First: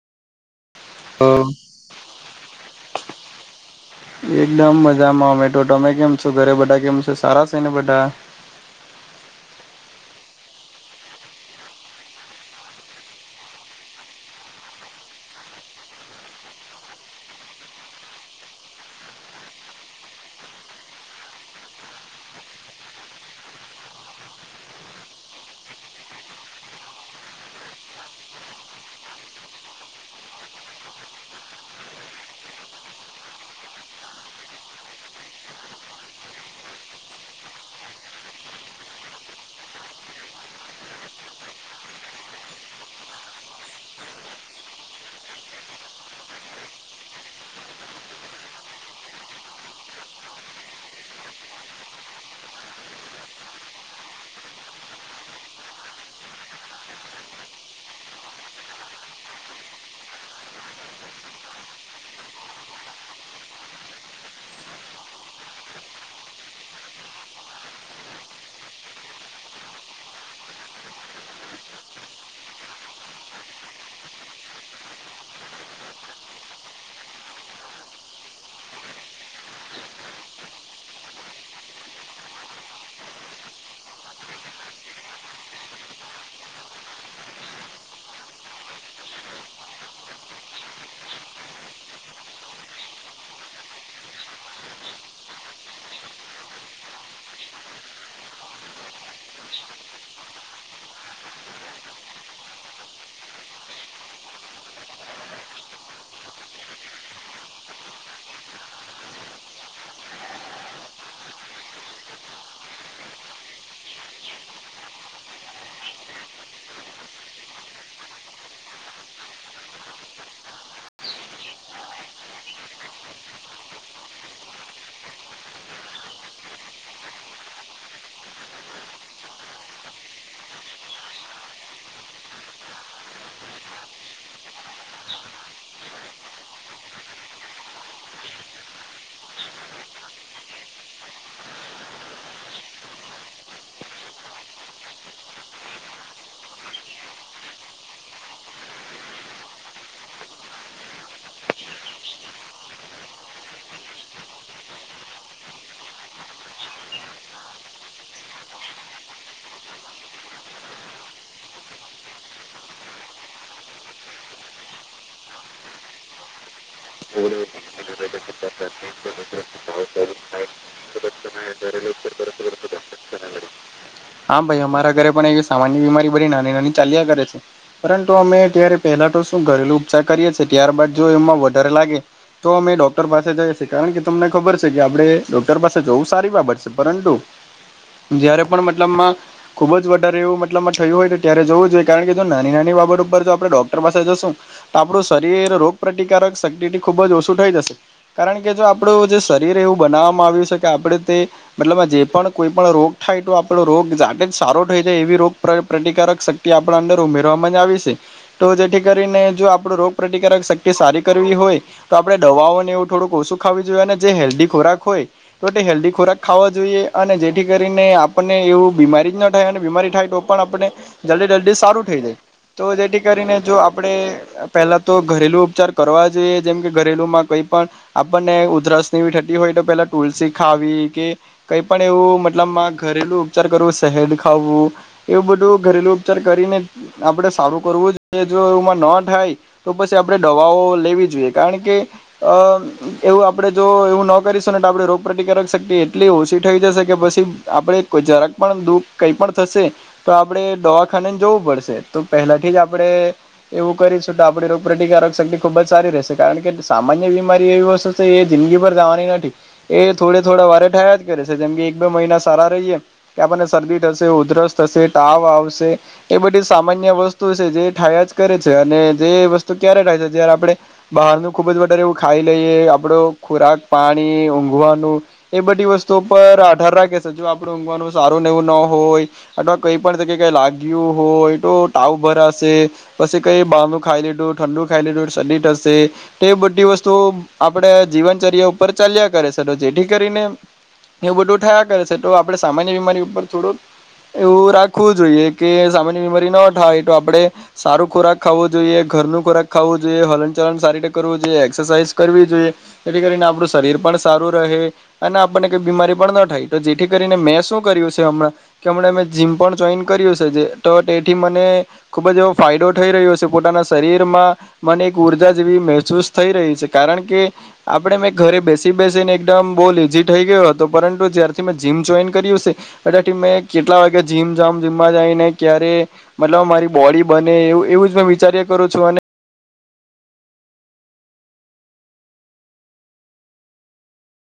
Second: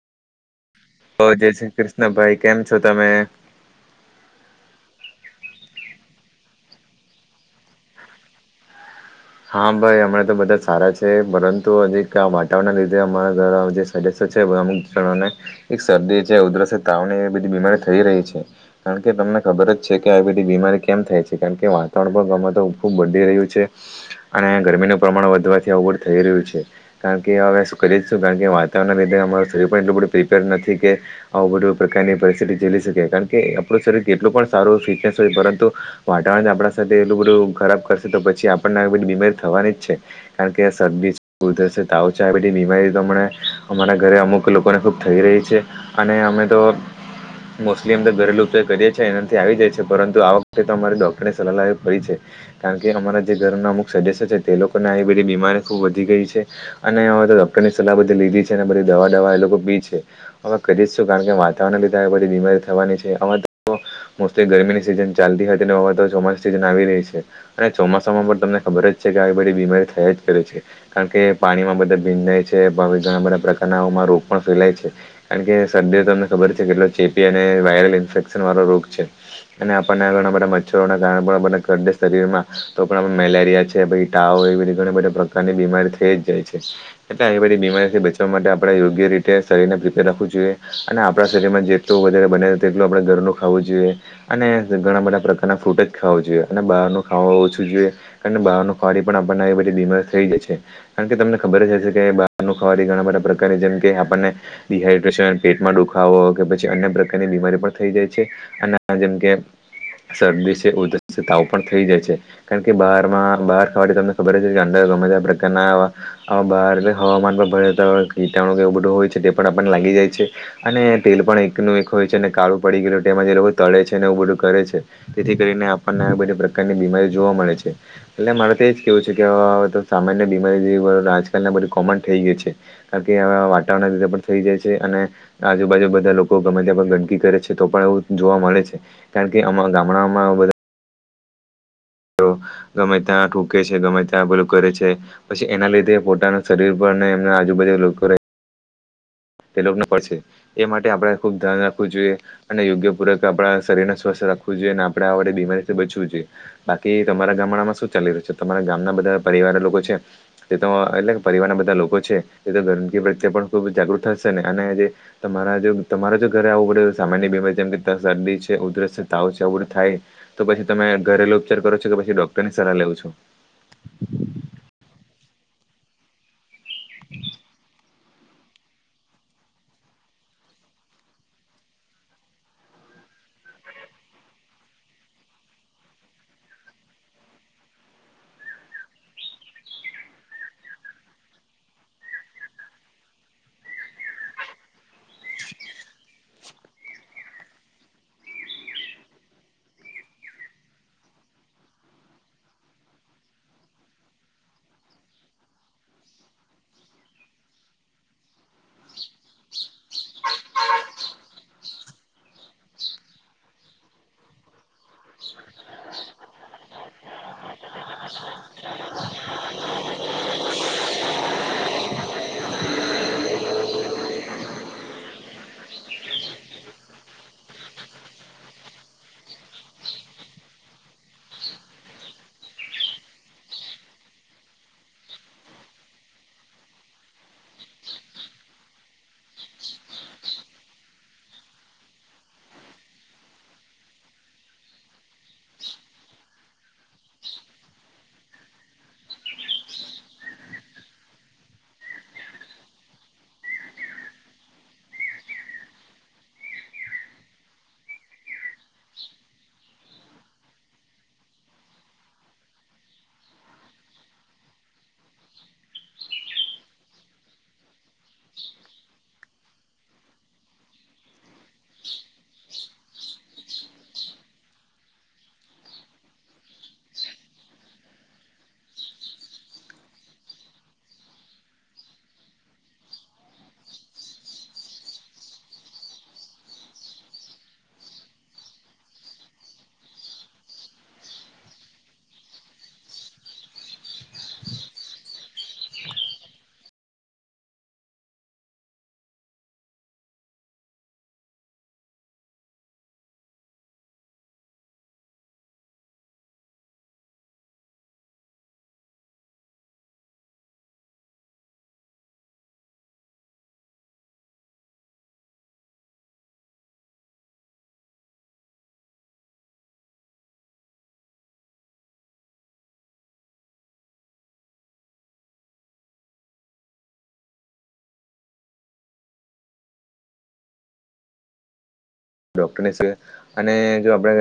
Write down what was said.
હ તો જય શ્રી કૃષ્ણભાઈ કેમ છો તમે એકદમ મજા મોમેટો તમે કેમ છો ઘરે બધા કેમ છો સારા છે ને બધા [unintelligible] હા ભાઈ હમણાં તો બધા સારા છે પરંતુ હજી વાતાવરણના લીધે અમારા્વારા જેદ છે અમુક જણોને શરદી છે ઉધર તાવ એ બધી બીમારી થઈ રહી છે કારણ કે તમને ખબર જ છે કે ડબિટી બીમારી કેમ થાય છે કારણ કે વાતાવરણ ગમત ખૂબ વધી રહ્યું છે અને ગરમીનું પ્રમાણ વધવાથી અવગું થઈ રહ્યું છે કારણ કે હવે શું કરી જ છું કારણ કે વાતાવરણને લીધે અમાશરીર પણ એટલું બધું પ્રિપેર નથી કે આવું બધું પ્રકારની પરિસ્થિતિ ઝીલી શકે કારણ કે આપણું શરીર કેટલ એ પણ સારું ફિટનેસ હોય પરંતુ વાતાવરણ આપણા સાથે એટલું બધું ખરાબ કરશે તો પછી આપણને બી બીમારી થવાની જ છે કારણ કે શરદી થશે ઉત ચ બીમારી આ ઘરે અમુક લોકોને ખૂબ થઈ રહી છે અને અમે તો મોસ્ટલી અમ તો ઘરેલુ ઉપચાર ચકરીએ છીએ એનાથી આવી જાય છે પરંતુ આ વખતે તો અમારી ડોક્ટરનેની સલાહ એવી કરી છે કારણ કે અમારા જે ઘરના અમુક સજે સજ સ છે તે લોકોને આવી બધી બીમારી ખુબ વધી ગઈ છે અને ડોક્ટરની સલાહ બધી લીધી છે અનેધ દવા દવા એ લોકો પી છે અમે કરી જશું કારણ કે વાતાવરણ બીધા બધી બીમારી થવાની છે આમાં મોસ્ટલી ગરમીની સિઝન ચાલતી હોય તેની વાબ ચોમાસા સિઝન આવી રહી છે અને ચોમાસામાં પણ તમને ખબર જ છે કે આવી બધી બીમારી થયા જ કરે છે કારણ કે પાણીમાં બધા ભીંજાય છે ઘણા બધા પ્રકાર ના ઉમા રોગ પણ ફેલાય છે કારણ કે શરદી તમને ખબર છે કેટલો ચેપી અને વાયરલ ઇન્ફેક્શન વાળો રોગ છે અને આપણને ઘણા બા મચ્છરો કાર આપ શરીરમાં તો મેર વિ છે એ તાવ બધી બધી પ્રકારની બીમારી થઈ જાય છે એટલે આ બધી બીમારીથી બચવા માટે આપણે યોગ્ય રીતે શરીરનેર રાખવું જોઈએ અને આપણા શરીરમાં જેટલું વધારે બને તેટલું આપણે ઘરનું ખ જોઈએ અને ઘણા બધા પ્રકારના ફ્રૂટ જ ખ જોઈએ અને બહારનુંું ખા ઓછું જોઈએ કારણ બહારનો ખવાડી પણ આપણને એ બધી બીમારી થઈ જશે કારણ કે તમને ખબર જ હશે કે બહારનું ખવાડી ઘણા બધા પ્રની જેમ કે આપણને ડિહાઈડ્રેશન પેટમાં દુખાવો કે પછી અન્ય પ્રકારની બીમારી પણ થઈ જાય છે જેમ કે શદી છે ઉધર તાવ પણ થઈ જાય છે કારણ કે બાર બહાર ખવાથી તમને ખબર જ કે અંદર ગમે તે પ્રકારના બહાર હવામાન પર ભ કીટણું કેવો બધું હોય છે તે પણ આપણને લાગી જાય છે અને તેલ પણ એકનું એક હોય છે અને કાળું પડી ગયું માં જે લોકો તળે છે ને એવું બધું કરે છે તેથી કરીને આપણને બધી પ્રકારની બીમારીઓ જોવા મળે છે એટલે મારે તો એજ કેવું છે કેવે સામાન્ય બીમારી આજકાલ બધી કોમન થઈ ગય છે કારણ કે આ વાતાવરણ રીતે પણ થઈ જાય છે અને આજુબાજુ બધા લોકો ગમે ત્યાં પણ ગંદકી કરે છે તો પણ એવ જોવા મળે છે કારણ કે આ ગામડામાં બધા ગમે ત્યાં ટૂકે છે ગમે ત્યાં બધું કરે છે પછી એના લીધે પોતાના શરીર પરને આજુબાુ લોકો રહે તે લોકોને પડશે એ માટે આપણે ખુબ ધ્યાન રાખવું જોઈએ અને યોગ્ય પૂર્વક આપણા શરીરને સ્વસ્થ રાખવું જોઈએ આપણે આ વડે બીમારીથી બચવું જોઈએ બાકી તમારા ગામડામાં શું ચાલી રહ્યું છે તમારા ગામના બધા પરિવારના લોકો છે તે તો એટલે પરિવારના બધા લોકો છે તે તો ગરંદગી પ્રત્યે પણ ખૂબ જાગૃત થશે ને અને જે તમારા જો તમારે જો ઘરે આવું સામાન્ય બીમારી જેમ કે શરદી છે ઉધરસ તાવ છેવર થાય તો પછી તમે ઘરેલુ વિચારો પછ ડોકરની સલાહ લેું છે હમ ભાઈ અમારા ઘરે પણ એવી સામાન્ય બીમારી બધી નાની નાની ચાલ્યા કરે છે પરંતુ અમે અત્યારે પહેલા તો શું ઘરેલુ ઉપચાર કરીએ છીએ ત્યારબાદ જો એમાં વધારે લાગે તો અમે ડોક્ટર પાસે જાય છે કારણ કે તમને ખબર છે કે આપડે ડોક્ટર પાસે જોવું સારી બાબત છે પરંતુ જયારે પણ ખુબ જ વધારે એવું મતલબમાં થયું હોય તો ત્યારે જોવું જોઈએ કારણ કે જો નાની નાની બાબત ઉપર જો આપણે ડોક્ટર જ તો આપણું શરીર રોગ પ્રતિકારક શક્તિથી ખુબ જ ઓછું થઈ જશે કારણ કે જો આપડું જે શરીર એવું બનાવવામાં આવ્યું છે કે આપડે તે મતલબ જે પણ કોઈ પણ રોગ થાય તો રોગ જાાગ જ સારો થઈ જાય એવી રોગ પ્રતિકારક શક્તિ આપણા અંદર ઉમેરવામાં જ આવી છે તો જેથી કરીને જો આપડ રોગ પ્ર્રતિકારક શક્તિ સારી કરવી હોય તો આપડણે દવાઓને એવું થોડુંક ઓછું ખ હેલ્ ખો હોય તો હેલ્ ખોરાક ખ જોઈએ અને જેથી કરીને આપણને એવું બીમારી જ ના થાય અને બીમારી થાય તો પણ આપને જલ્દી જલ્દી સારું થઈ જાય તો જેથી કરીને જો આપડે પેલા તો ઘરેલુ ઉપચાર કરવા જોઈએ જેમ કે ઘરેલુ માં કઈ આપને ઉધરસ થતી હોય તો પેલા તુલસી ખાવી કે કઈ પણ એવું મતલબ ઘરેલું ઉપચાર કરવો શહેડ ખાવું એવું બધું ઘરેલું ઉપચાર કરીને આપણે સારું કરવું જોમાં ન થાય તો પછી આપણેે દવાઓ લેવી જોઈએ કારણ કે અ એવું આપડે જો એવું ન કરીશું ને આપે રોગપ્રતિકારક શક્તિ એટલી ઓછી થઈ જશે કે પછી આપડે કોઈ જરાક પણ દુઃખ કઈ પણ થશે તો આપડણે દવાખાનેને જવું પડશે તો પહેલા આપણે એવું કરીશું તો આપ રોગ પ્ર્રતિકારક શક્તિ ખુબ જ સારી રહેશે કારણ કે સામાન્ય બીમારી એ વસ્તુ એ જિંદગી પર જવાની નથી એ થોડે થોડા વારે થયા જ કરે છે જેમ કે એક બે મહિના સારા રહીે કે આપને શરદી થશે ઉધરસ થશે તાવ આવશે એ બધી સામાન્ય વસ્તુ જે થયા જ કરે છે અને જે વસ્તુ ક્યારે થાય છે જયારે આપણે બહારનું ખુબ જ વધારે એવું ખાઈ લઈએ આપડો ખોરાક પાણી ઊઘવાનું એ બધી વસ્તુ પર અઢાર રા કે સ આપડ ઊઘવાનું સારું નવું ન હોય અથવા કઈ પણ તકે કઈ લાગ્યું હોય તો પછી કઈ બહારનું ખાઈ લીધું ઠંડુ ખાઈ લીધું સડીશે તે બધી વસ્તુ આપડે જીવનચર્યા ઉપર ચાલ્યા કરે છે તો જેથી કરીને એવું બધું થયા કરે છે તો આપડે સામાન્ય બીમારી ઉપર થોડોક એવું રાખવું જોઈએ કે સામાન્ય બીમારી ન થાય તો આપડે સારું ખોરાક ખાવો જોઈએ ઘરનું ખોરાક ખાવું જોઈએ હલન ચલન સારી રીતે કરવું જોઈએ એક્સરસાઇઝ કરવી જોઈએ તેથી કરીને આપણું શરીર પણ સારું રહે અને આપણને કઈ બીમારી પણ ન થાય તો જેથી કરીને મેં શું કર્યું છે હમણાં કે હમણાં મે જીમ પણ જોઈન કર્યું છે જે તો તેથી મને ખુબ જ [inaudible] થઈ રહી છે. કારણ કે આપણે મેં ઘરે બેસી બેસીને એકદમ [unintelligible] થઈ ગયો હતો પરંતુ જ [unintelligible] કેટલા વાગેમમમાં [unintelligible] ક્યારે મારી બોડી બને એવું એવું જ મેં વિચાર્યા કરું છું, અને. ડોક્ટરની સિવા અને જો આપણે.